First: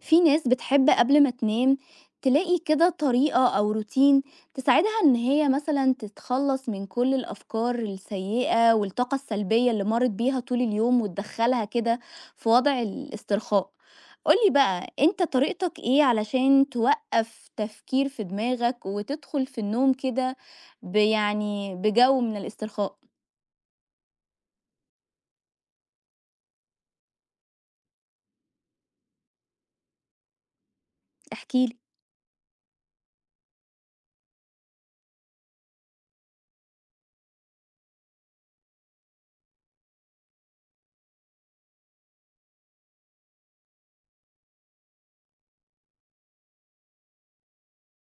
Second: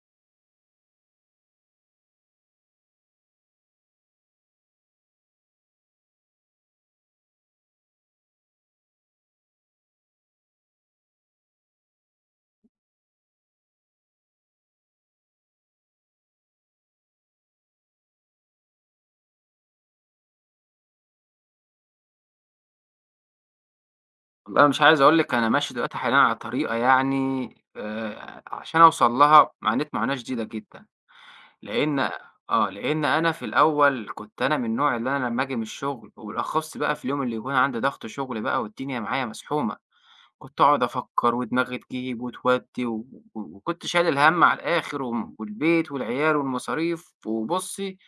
في ناس بتحب قبل ما تنام تلاقي كده طريقة أو روتين تساعدها إن هي مثلا تتخلص من كل الأفكار السيئة والطاقة السلبية اللي مرت بيها طول اليوم وتدخلها كده في وضع الاسترخاء. قولي بقى انت طريقتك ايه علشان توقف تفكير في دماغك وتدخل في النوم كده بجو من الاسترخاء. والله مش عايز أقول لِك أنا ماشي دلوقتي حاليًا على طريقة يعني عشان أوصل لها عانيت معاناة شديدة جدًا، احكيلي. لإن لإن أنا في الأول كنت أنا من النوع اللي أنا لمّا آجي من الشغل وبالأخص بقى في اليوم اللي يكون عندي ضغط شغل بقى والدنيا معايا مزحومة، كنت أقعد أفكّر ودماغي تجيب وتودّي، وكنت شايل الهَم على الآخر والبيت والعيال والمصاريف، وبُصّي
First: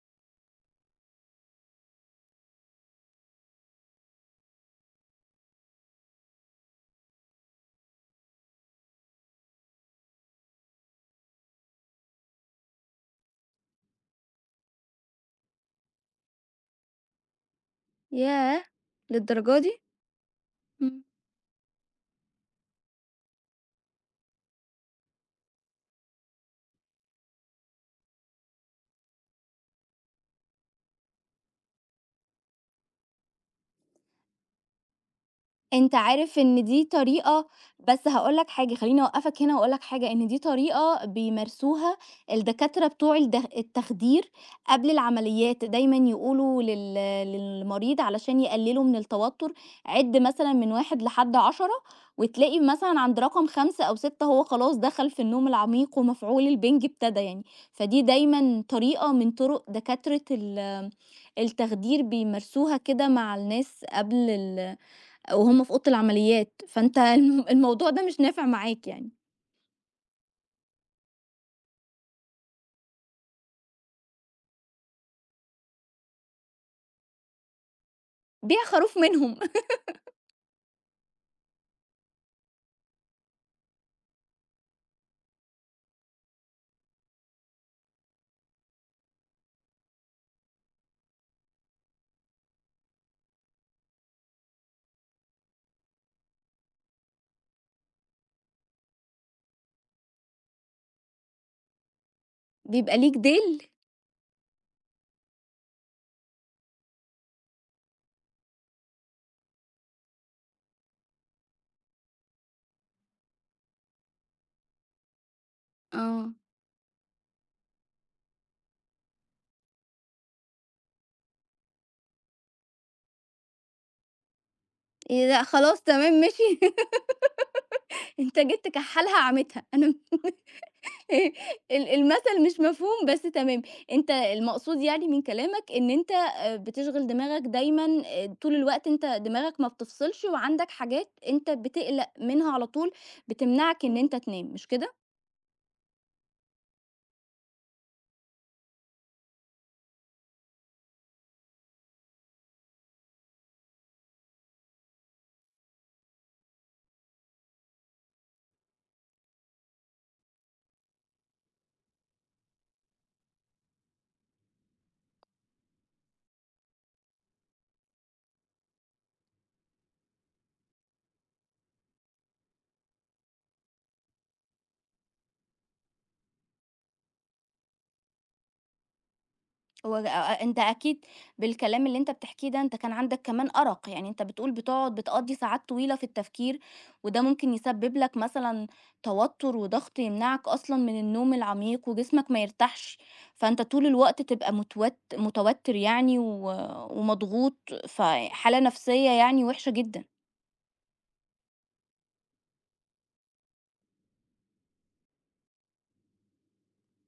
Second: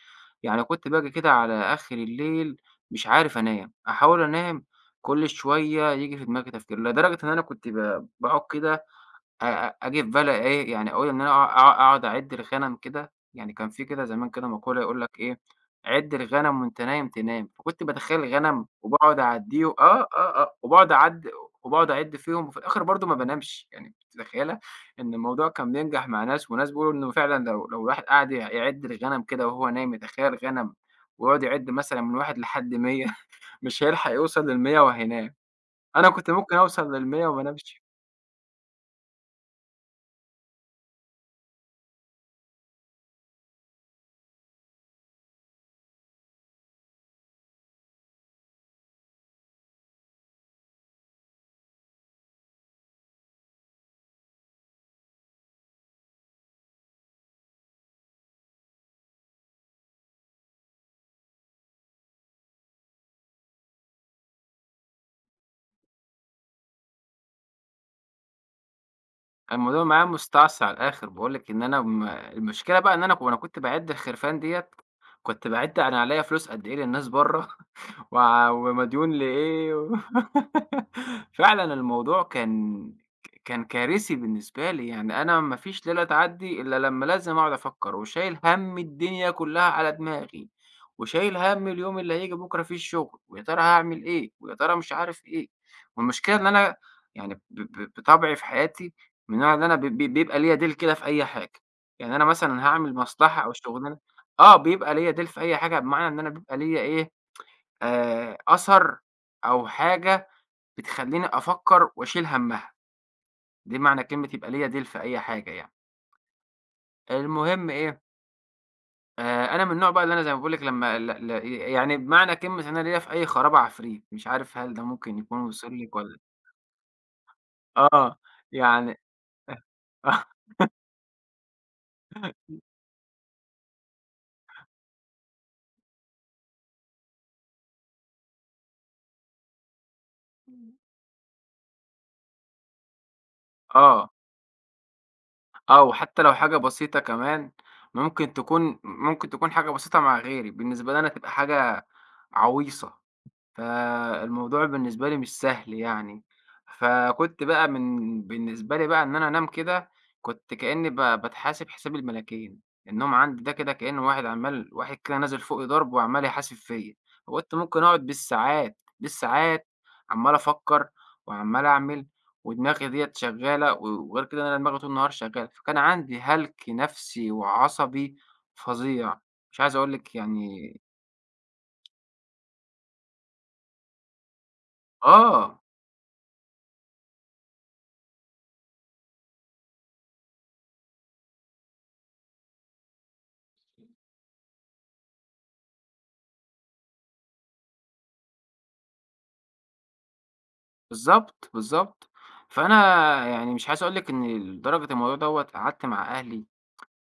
يعني كنت باجي كده على آخر الليل مش عارف أنام، أحاول أنام كل شوية ييجي في دماغي تفكير، لدرجة إن أنا كنت باقعد كده أ أ آجي في بالي إيه، يعني أقول إن أنا أقعد أعِد الغنم كده، يعني كان في كده زمان كده مقولة يقول لك إيه، عِد الغنم وأنت نايم تنام، فكنت باتخيّل ياه، الغنم وباقعد أعدّيه للدرجة آه، آه، آه، دي! وباقعد أعد وباقعد أعِد فيهم وفي الآخر برضه ما بانامش، يعني أنتِ متخيّلة إن الموضوع كان بينجح مع ناس وناس بيقولوا إنه فعلًا لو الواحد قعد يعِد الغنم كده وهو نايم، يتخيّل غنم ويقعد يعِد مثلًا من 1 لحد 100 مش هيلحق يوصل لل100 وهينام، أنت أنا كنت عارف ممكن إن دي أوصل لل100 وما طريقة؟ انامش. بس هاقول لك حاجة، خلّيني أوقّفك هنا وأقول لك حاجة، إن دي طريقة بيمارسوها الدكاترة بتوع التخدير قبل العمليات، دايمًا يقولوا للمريض علشان يقللوا من التوتر، عِد مثلًا من 1 لحد 10 وتلاقي مثلًا عند رقم 5 أو 6 هو خلاص دخل في النوم العميق ومفعول البنج ابتدى يعني، فدي دايمًا طريقة من طرق دكاترة التخدير بيمارسوها كده مع الناس قبل ال وهُم في أوضة العمليات، فأنت الموضوع ده مش نافع معاك يعني. الموضوع معايا مُستعصي على الآخر، باقول لِك إن أنا م المشكلة بقى إن أنا كنت باعِد الخرفان ديّة، كنت باعِد أنا عليّا فلوس قد إيه للناس برّه بيع خروف ومديون منهم لإيه و فعلًا الموضوع كان كان كارثي بالنسبة لي، يعني أنا ما فيش ليلة تعدّي إلا لمّا لازم أقعد أفكّر وشايل هَم الدنيا كُلّها على دماغي، وشايل هَم اليوم اللي هييجي بُكرة فيه الشغل، ويا ترى هاعمل إيه، ويا ترى مش عارف إيه. والمشكلة إن أنا يعني ب ب بطبعي في حياتي من النوع اللي أنا ب ب بيبقى ليّا ديل كده في أي حاجة، يعني أنا مثلًا هاعمل بيبقى ليك مصلحة أو ديل. شغلانة آه، بيبقى ليّا ديل في أي حاجة بمعنى إن أنا بيبقى ليّا إيه، أثر أو حاجة بتخلّيني أفكّر وأشيل هَمّها، دي معنى كلمة يبقى ليّا ديل في أي حاجة يعني. آه، المهم إيه، أنا من النوع بقى اللي أنا زي ما باقول لِك لمّا ل ل يعني بمعنى كلمة إن أنا ليّا في أي خراب عفريت، مش عارف هل ده ممكن إيه، يكون لأ وصل خلاص لِك تمام والّا ماشي آه، أنت جيت يعني تكحّلها عمتها أنا المثل مش مفهوم بس تمام. أنت المقصود يعني من كلامك إن أنت بتشغِل دماغك دايمًا، طول الوقت أنت دماغك ما بتفصلش وعندك حاجات أنت بتقلق منها على طول، بتمنعك إن آه. أنت تنام، مش كده؟ آه، وحتى لو حاجة بسيطة كمان ممكن تكون حاجة بسيطة مع غيري، بالنسبة لي أنا تبقى حاجة عويصة، فالموضوع بالنسبة لي مش سهل يعني، فكنت بقى من بالنسبة لي بقى إن أنا أنام كده، كنت كإني باتحاسب حساب الملاكين، النوم عندي ده كده كإنه واحد عمّال واحد كده نازل فوقي ضرب وعمّال يحاسب فيّا، فكنت ممكن أقعد بالساعات، بالساعات عمّال أفكّر وعمّال أعمل ودماغي ديّة شغّالة وغير كده أنا دماغي طول النهار شغّالة، فكان عندي هلْك نَفْسي وعصبي فظيع، مش عايز أقول هو أ لِك أ أنت يعني أكيد بالكلام اللي أنت بتحكيه ده أنت كان عندك كمان أرق، يعني أنت بتقول بتقعد بتقضّي آه. ساعات طويلة في التفكير، وده ممكن يسبب لك مثلًا توتر وضغط يمنعك أصلًا من النوم العميق وجسمك ما يرتاحش، فأنت طول الوقت تبقى متوتر يعني، ومضغوط، فحالة نفسية يعني وحشة جدًا. بالضبط، بالضبط. فأنا يعني مش عايز أقول لِك إن لدرجة الموضوع دوّة قعدت مع أهلي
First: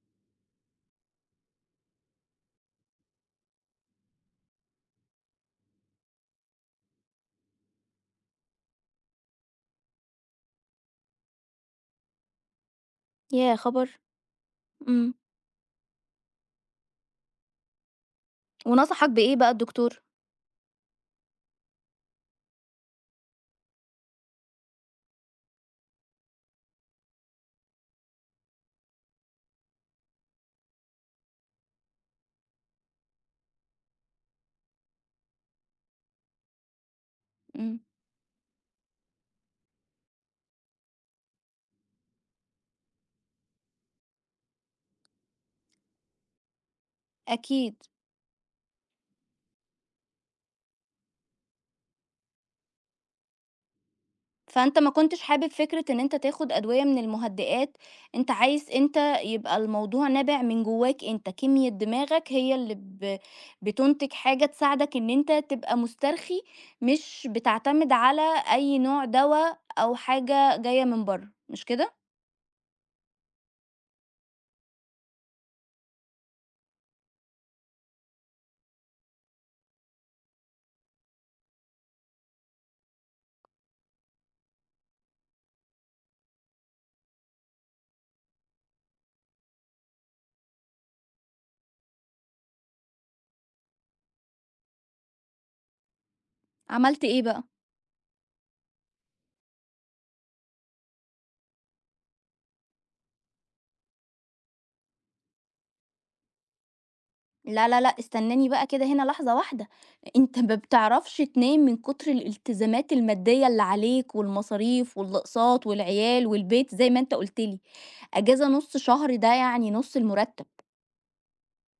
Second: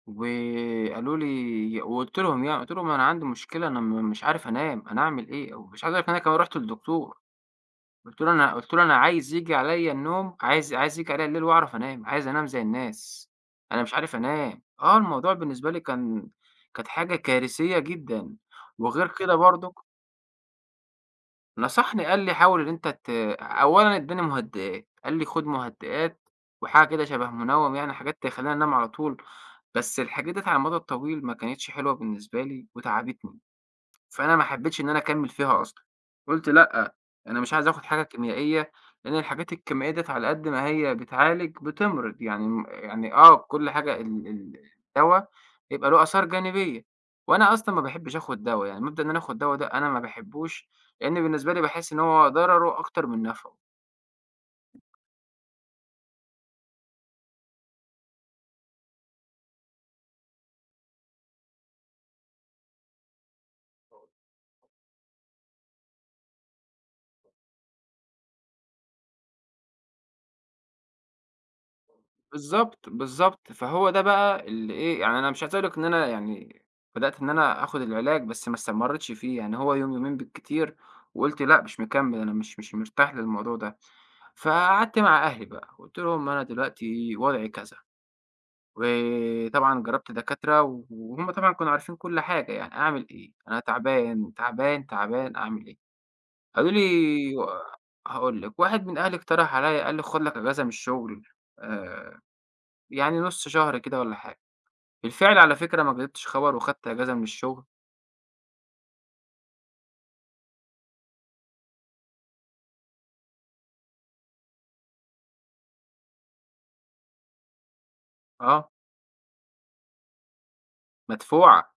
وقالوا لي وقُلت لهم يعني، قُلت لهم: "أنا عندي مشكلة، أنا م مش عارف أنام، أنا أعمل إيه؟" ومش عايز أقول لِك إن أنا كمان رُحت للدكتور، قُلت له: "أنا" قُلت له: "أنا عايز ييجي عليّا النوم، عايز ييجي عليّا الليل وأعرف أنام، عايز أنام زي الناس، ياه، أنا خبر! مش عارف أنام." آه، إمم. الموضوع بالنسبة لي كان كانت حاجة كارثية جدًا، وغير ونصحك كده بإيه بقى برضه الدكتور؟ نصحني قال لي: "حاول إن أنت ت" أولًا ادّاني مهدئات، قال لي: "خُد مهدئات وحاجة كده شبه منوّم يعني حاجات تخلّيني أنام على طول." بس الحاجات ديّة على المدى الطويل ما كانتش حلوة بالنسبة لي وتعبتني. فأنا ما حبيتش إن أنا أكمّل فيها أصلًا، قُلت لأ، أنا مش عايز إمم. آخُد حاجة كيميائية، لإن الحاجات الكيميائية ديّة على قد ما هي بتعالج بتمرض، يعني م يعني آه، كل حاجة ال ال الدوا بيبقى له آثار جانبية، وأنا أصلًا أكيد. ما باحبش آخُد دوا، يعني مبدأ إن أنا آخُد دوا ده أنا ما باحبّوش، لإن بالنسبة لي باحس إن هو ضرره أكتر من نفعه. فأنت ما كنتش حابب فكرة إن أنت تاخد أدوية من المهدئات، أنت عايز أنت يبقى الموضوع نابع من جواك أنت، كيميا دماغك هي اللي بتُنتج حاجة تساعدك إن أنت تبقى مسترخي، مش بتعتمد على أي نوع دوا أو حاجة جاية من برّه، مش كده؟ بالضبط، بالضبط. فهو ده بقى اللي إيه، يعني أنا مش عايز أقول لك إن أنا يعني بدأت إن أنا آخُد العلاج، بس ما استمرّيتش فيه، يعني هو يوم، يومين بالكتير وقُلت لأ، مش مكمّل، أنا مش مرتاح للموضوع ده. فقعدت مع أهلي بقى، قُلت لهم أنا دلوقتي وضعي كذا، وطبعًا جرّبت دكاترة وهُم طبعًا كانوا عارفين كل حاجة، يعني أعمل إيه؟ أنا تعبان، تعبان، تعبان، أعمل إيه؟ قالوا عملت إيه لي بقى؟ هاقول لك، واحد من أهلي اقترح عليّا قال لي خُد لك إجازة من الشُغل آآ يعني نُص شهر كده والّا حاجة. بالفعل على فكرة ما كدبتش خبر وخدت إجازة من الشغل لا، لا، لأ، استناني بقى كده هنا لحظة واحدة. أنت ما بتعرفش تنام من كتر الالتزامات المادية اللي عليك والمصاريف والأقساط والعيال والبيت زي ما أنت قُلت لي، أجازة آه، نُص شهر ده يعني نُص المرتب، مدفوعة،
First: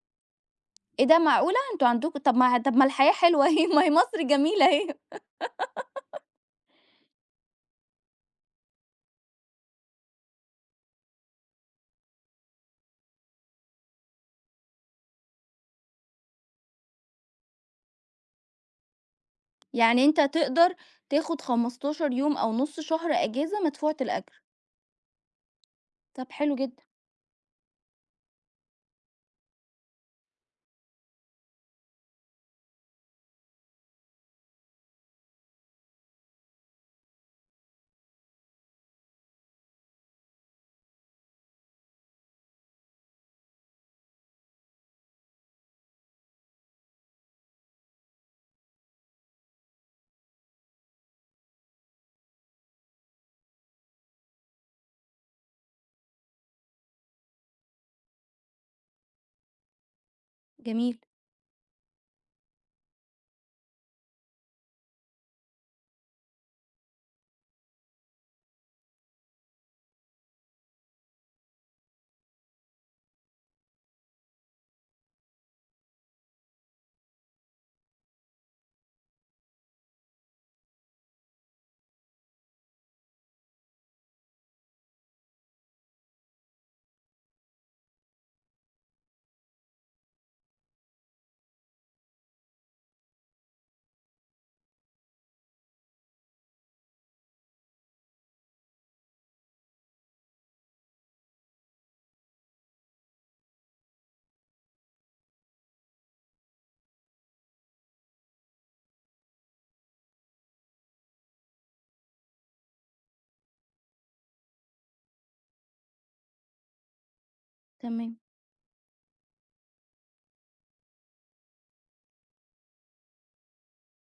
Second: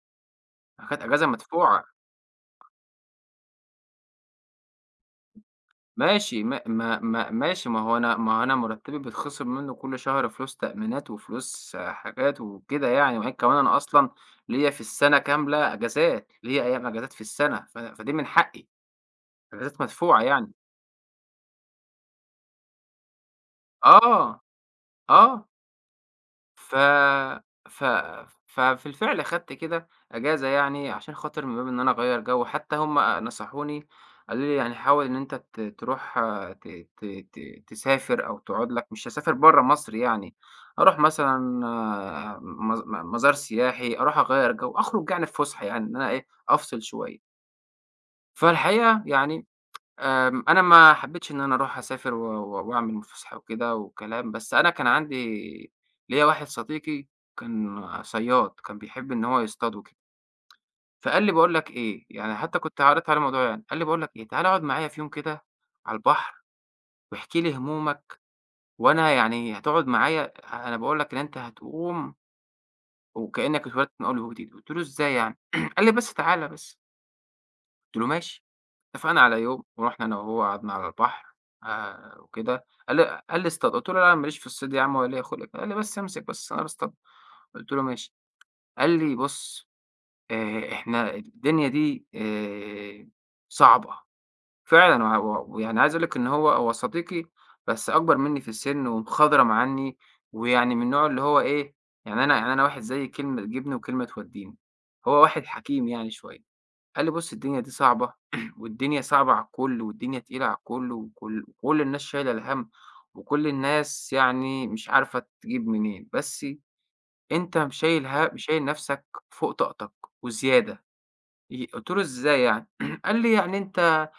أخدت إيه ده إجازة معقولة! مدفوعة، أنتم عندكم، طب ما طب ما الحياة حلوة أهي ما هي مصر جميلة أهي. ماشي ما هو أنا مرتبي بيتخصم منه كل شهر فلوس تأمينات وفلوس آه، حاجات وكده يعني، وبعدين كمان أنا أصلًا ليّا في السنة كاملة إجازات، ليّا أيام إجازات في السنة، فدي من حقي، إجازات يعني أنت مدفوعة يعني. تقدر تاخد 15 يوم أو نُص شهر أجازة مدفوعة آه، الأجر، آه. طب حلو جدًا. ف ف ففي الفعل أخدت كده أجازة يعني عشان خاطر من باب إن أنا أغيّر جو، حتى هُم نصحوني قالوا لي: "يعني حاول إن أنت تروح آه، ت ت ت تسافر أو تقعد لك" مش هاسافر برّه مصر يعني، أروح مثلًا آه، مز م مزار سياحي، أروح أغيّر جو، أخرج يعني في فُسحة يعني إن أنا إيه، أفصل شوية. فالحقيقة يعني أنا ما حبيتش إن أنا أروح أسافر و و وأعمل فسحة وكده وكلام، بس أنا كان عندي ليّا واحد صديقي كان صياد، كان بيحب إن هو يصطاد وكده، جميل. فقال لي: "باقول لك إيه" يعني حتى كنت عرضت عليه الموضوع يعني، قال لي: "باقول لك إيه، تعالَ اقعد معايا في يوم كده على البحر واحكِ لي همومك، وأنا يعني هتقعد معايا أنا باقول لك إن أنت هتقوم وكأنك اتولدت من أول وجديد." قُلت له: "إزاي يعني؟" قال لي: "بس تعالَ بس." قُلت له: "ماشي." اتفقنا على يوم ورُحنا أنا وهو قعدنا على البحر وكده، قال لي اصطاد، قُلت له: "لا، أنا ما ليش في الصيد يا عم ولا ليّا خُلْق." قال لي: "بس امسك بس أنا باصطاد." قُلت له: "ماشي." قال لي: "بُص، إحنا الدنيا دي صعبة." فعلًا و ويعني عايز أقول لك إن هو صديقي بس أكبر منّي في السِن ومخضرم عنّي، ويعني من النوع اللي هو إيه، يعني أنا يعني أنا واحد زي كلمة تجيبني وكلمة تودّيني، هو واحد حكيم يعني شوية. قال لي: "بُص الدنيا دي صعبة، والدنيا صعبة على الكل، والدنيا تقيلة على الكل، وكل الناس شايلة الهَم، وكل الناس يعني مش عارفة تجيب منين، بس أنت تمام. شايل نَفْسك فوق طاقتك وزيادة." قُلت له: "إزاي يعني؟" قال لي: "يعني أنت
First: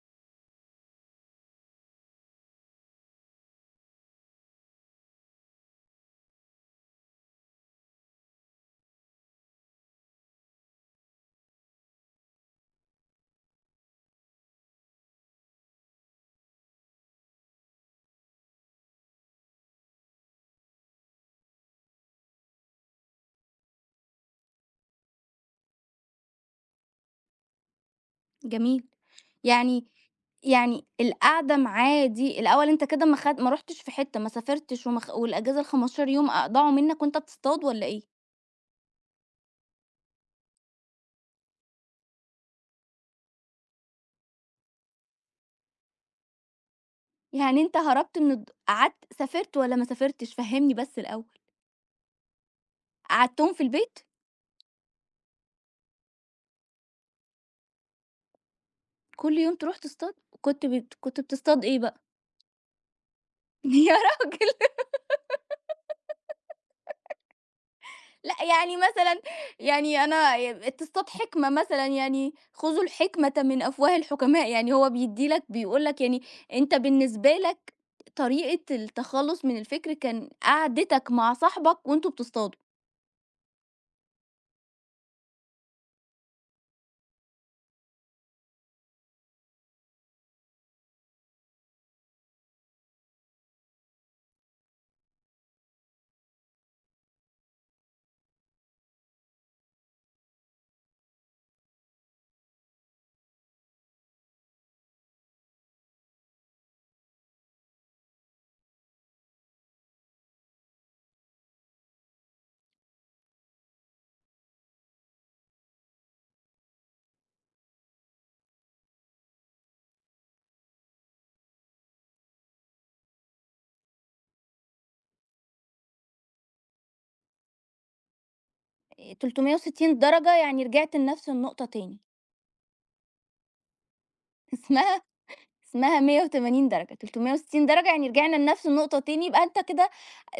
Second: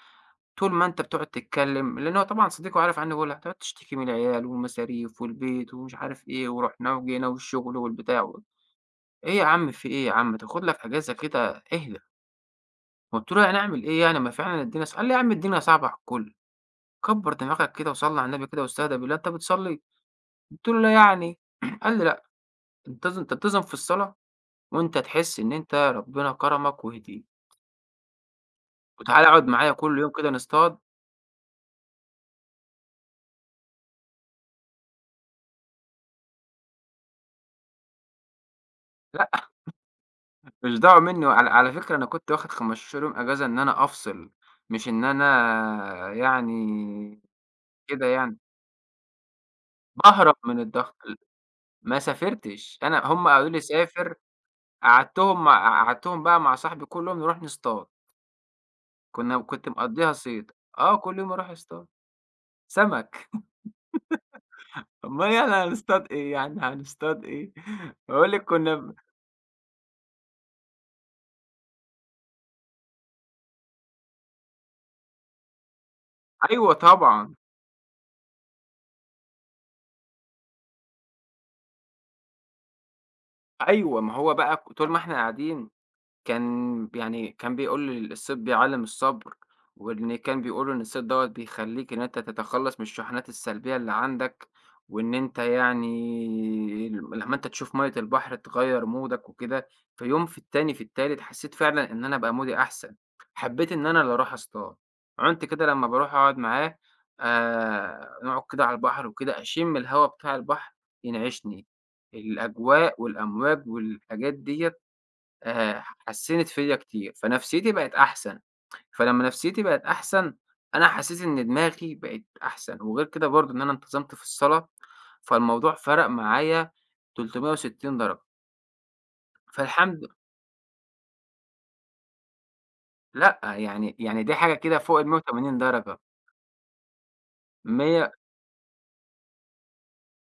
طول ما أنت بتقعد تتكلم" لإن هو طبعًا صديقي وعارف عنّي كل حاجة، "هتقعد تشتكي من العيال والمصاريف والبيت ومش عارف إيه، ورُحنا وجينا والشغل والبتاع و" إيه يا عم في إيه يا عم؟ تاخُد لك أجازة كده اهدا." قُلت له: "يعني أعمل إيه يعني ما فعلًا الدنيا ص" قال لي: "يا عم الدنيا صعبة على الكل، كبّر دماغك كده وصلّي على النبي كده واستهدى بالله، أنت بتصلّي؟" قُلت له: "لا يعني." قال لي: "لأ، تنتظم في الصلاة وأنت تحس إن أنت ربنا كرمك وهديك، جميل. وتعالَ اقعد معايا يعني كل يوم كده نصطاد." يعني القعدة معاه دي الأول أنت كده ما رُحتش في حتّة، ما سافرتش وما خ والأجازة ال15 يوم أضاعوا منّك وأنت بتصطاد والّا إيه؟ لأ مش دعوة منّي، وعلى فكرة أنا كنت واخد 15 يوم إجازة إن أنا أفصل، مش إن أنا يعني يعني أنت كده هربت من يعني، قعدت سافرت والّا ما سافرتش؟ باهرب من فهّمني الضغط بس الأول. ما سافرتش، أنا هُم قالوا قعدتهم لي في البيت؟ سافر، قعدتهم بقى مع صاحبي كلّهم نروح نصطاد. كل يوم كنت تروح مقضّيها تصطاد؟ صيد، آه كل كنت يوم أروح بتصطاد إيه أصطاد بقى؟ سمك، يا راجل! أومال يعني هنصطاد إيه يعني هنصطاد إيه؟ باقول لأ، لِك كنا يعني ب مثلًا، يعني أنا تصطاد حكمة مثلًا، يعني خُذوا الحكمة من أفواه الحكماء، يعني هو بيدّي لك بيقول لك يعني أيوه أنت بالنسبة طبعًا، لك طريقة التخلُّص من الفكر كان قعدتك مع صاحبك وأنتم بتصطادوا. أيوه ما هو بقى طول ما إحنا قاعدين كان يعني كان بيقول لي الصيد بيعلّم الصبر، وإن كان بيقول إن الصيد دوّة بيخلّيك إن أنت تتخلّص من الشحنات السلبية اللي عندك، وإن أنت يعني لمّا أنت تشوف مَيّة البحر تغيّر مودك وكده، في يوم في التاني في التالت حسّيت فعلًا إن أنا بقى مودي أحسن، حبّيت إن أنا اللي أروح اصطاد، عُنت كده لمّا باروح أقعد معاه نقعد كده على البحر وكده أشِم الهوا بتاع البحر ينعشني، الأجواء والأمواج والحاجات ديّة آآ حسّنت فيّا كتير، فنفسيتي بقت أحسن، فلمّا نفسيتي بقت أحسن، أنا حسّيت إن دماغي بقت أحسن، وغير كده برضه إن أنا انتظمت في الصلاة، فالموضوع فرَق معايا 360 درجة، آآ، فالحمد 360 درجة يعني رجعت لنفس النقطة تاني. لأ، يعني يعني دي حاجة كده فوق اسمها ال180 درجة، اسمها 180 درجة، 360 درجة يعني 100 رجعنا لنفس النقطة تاني، يبقى أنت كده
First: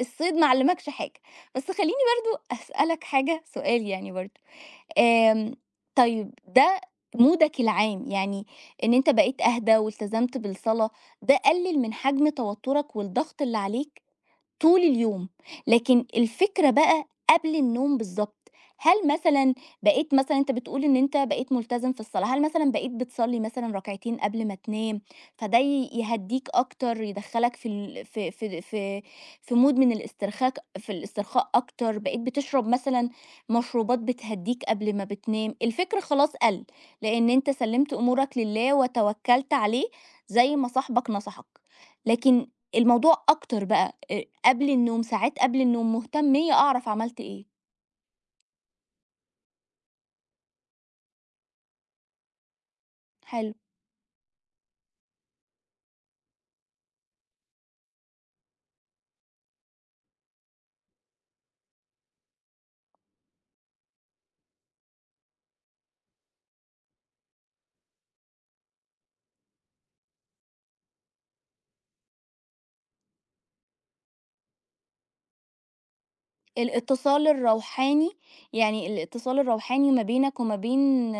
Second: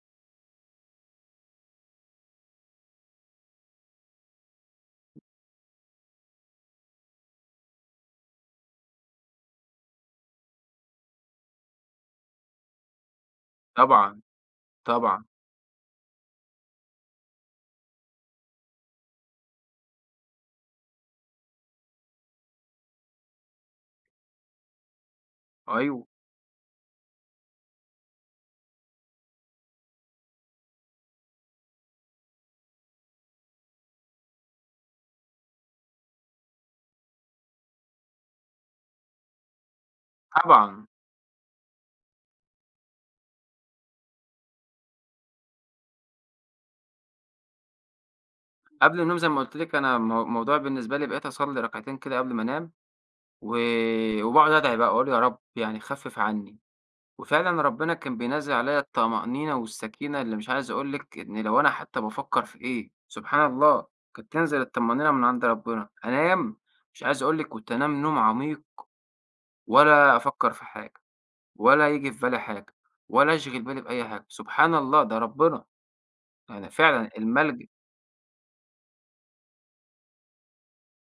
الصيد ما علّمكش حاجة. بس خلّيني برضه أسألك حاجة، سؤال يعني برضه. آمم، طيب ده مودك العام، يعني إن أنت بقيت أهدى والتزمت بالصلاة، ده قلل من حجم توترك والضغط اللي عليك؟ طبعًا، طول طبعًا، اليوم، لكن الفكرة بقى قبل النوم بالضبط، هل مثلًا بقيت مثلًا أنت بتقول إن أنت بقيت ملتزم في الصلاة، هل مثلًا بقيت بتصلي مثلًا ركعتين قبل ما تنام، فده أيوه، يهدّيك أكتر، يدخّلك في ال في في في في mood من في الاسترخاء أكتر، بقيت بتشرب مثلًا مشروبات بتهدّيك قبل ما بتنام، الفكر خلاص قَل، لإن أنت سلِّمت أمورك لله وتوكّلت عليه زي ما طبعًا. صاحبك نصحك، لكن الموضوع أكتر بقى، قبل النوم ساعات قبل النوم مهتمية أعرف عملت إيه. قبل النوم زي ما قُلت لِك أنا الموضوع بالنسبة لي بقيت أصلّي ركعتين كده قبل ما أنام، حلو. و وباقعد أدعي بقى، أقول يا رب يعني خفِّف عني. وفعلًا ربنا كان بينزّل عليَّ الطمأنينة والسكينة اللي مش عايز أقول لِك إن لو أنا حتى بافكّر في إيه، سبحان الله، كانت تنزل الطمأنينة من عند ربنا، أنام مش عايز أقول لِك كنت أنام نوم عميق ولا أفكّر في حاجة ولا ييجي في بالي حاجة ولا أشغِل بالي بأي حاجة، سبحان الله ده ربنا، يعني فعلًا الاتصال الملجأ الروحاني، يعني الاتصال الروحاني ما بينك وما بين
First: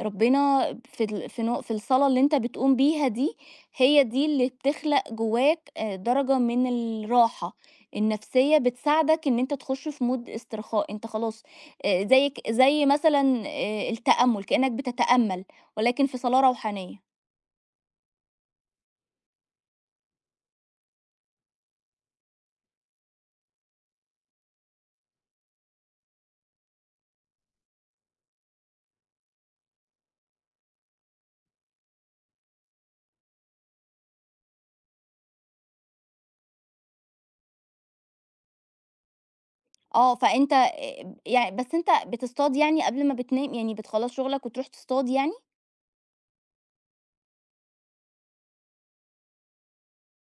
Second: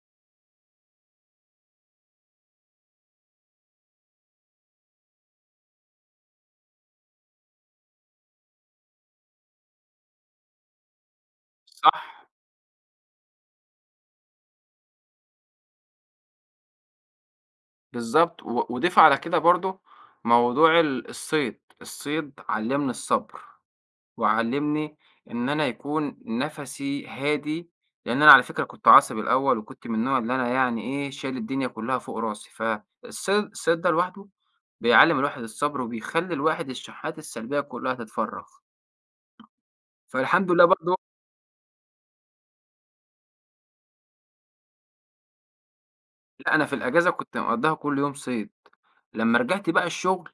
ربنا في ال في نو في الصلاة اللي أنت بتقوم بيها دي، هي دي اللي بتخلق جواك درجة من الراحة النفسية، بتساعدك إن أنت تخش في mood استرخاء، أنت خلاص، صح، زيك زي مثلًا التأمل، كأنك بتتأمل ولكن في صلاة روحانية. بالضبط، وضيف على كده برضه موضوع الصيد، الصيد علّمني الصبر. وعلّمني إن أنا يكون نَفَسي هادي، لإن أنا على فكرة كنت عصبي الأول وكنت من النوع اللي أنا يعني إيه، شايل الدنيا كلّها فوق راسي، الصيد ده لوحده بيعلّم الواحد الصبر وبيخلّي الواحد الشحات السلبية كلّها تتفرّغ، آه، فالحمد فأنت، لله برضه يع بس أنت بتصطاد يعني قبل ما بتنام، يعني بتخلّص شغلك وتروح تصطاد يعني؟ لأ أنا في الأجازة كنت مقضّيها كل يوم صيد، لمّا رجعت بقى الشغل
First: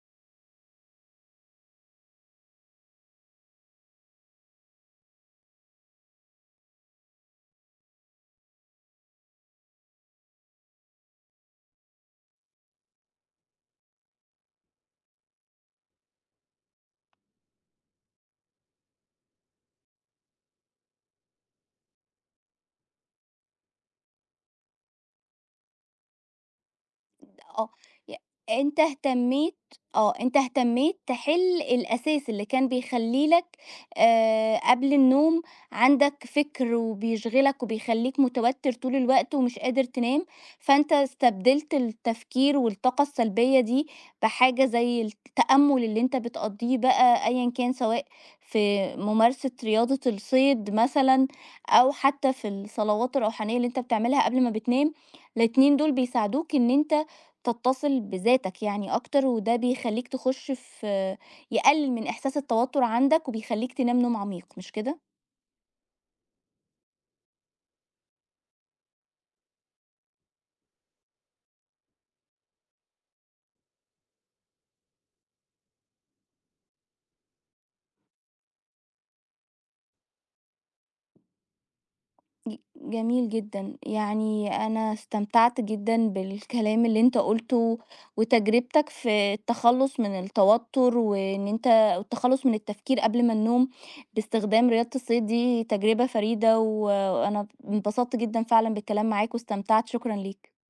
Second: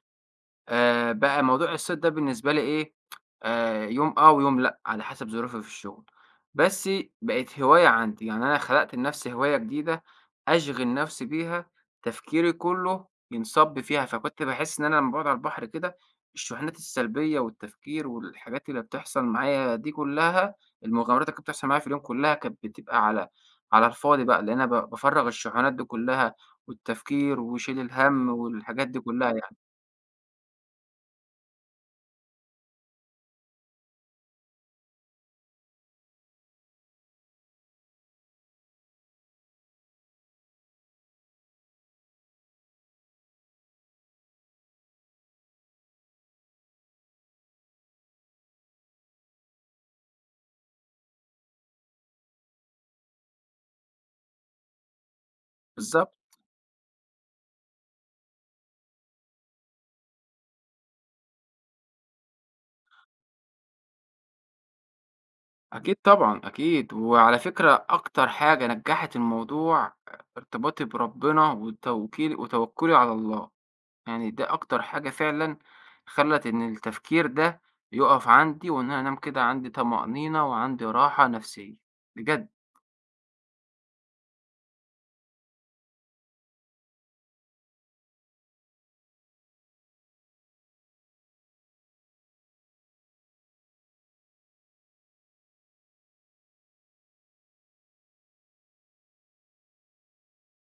بقى موضوع الصيد ده بالنسبة لي إيه، يوم آه ويوم لأ، على حسب ظروفي في الشغل. بس بقت هواية عندي، يعني أنا خلقت لنفسي هواية جديدة أشغِل نفسي بيها، تفكيري كُلّه ينصب فيها، فكنت باحس إن أنا لمّا باقعد على البحر كده، الشحنات السلبية والتفكير والحاجات اللي بتحصل معايا دي كُلّها، المغامرات اللي كانت بتحصل معايا في اليوم كُلّها كانت بتبقى على الفاضي بقى، لإن أنا بافرّغ الشحنات دي كُلّها والتفكير آه، وشيل ي الهَم أنت والحاجات دي كُلّها يعني. اهتميت، آه، أنت اهتميت تحل الأساس اللي كان بيخلّي لك قبل النوم عندك فِكر وبيشغلك وبيخلّيك متوتر طول الوقت ومش قادر تنام، فأنت استبدلت التفكير والطاقة السلبية دي بحاجة زي التأمُّل اللي أنت بتقضّيه بقى أيًا كان، سواء في ممارسة رياضة الصيد مثلًا أو حتى في الصلوات الروحانية اللي أنت بتعملها قبل ما بتنام، الاتنين دول بالضبط. بيساعدوك إن أنت تتصل بذاتك يعني أكتر، وده بيخلّيك تخُش في، يقلل من إحساس التوتر عندك، وبيخلّيك تنام نوم عميق، مش كده؟ أكيد طبعًا، أكيد، وعلى فكرة أكتر حاجة نجّحت الموضوع ارتباطي بربنا وتوكُّلي على الله، يعني ده أكتر حاجة فعلًا خلّت إن التفكير ده يُقف عندي وإن أنا أنام كده عندي طمأنينة وعندي راحة نفسية، بجد. جميل جدًا، يعني أنا استمتعت جدًا بالكلام اللي أنت قُلته، وتجربتك في التخلُّص من التوتر، وإن أنت والتخلُّص من التفكير قبل ما النوم باستخدام رياضة الصيد دي تجربة فريدة، وأنا انبسطت جدًا فعلًا بالكلام معاك واستمتعت، شكرًا ليك.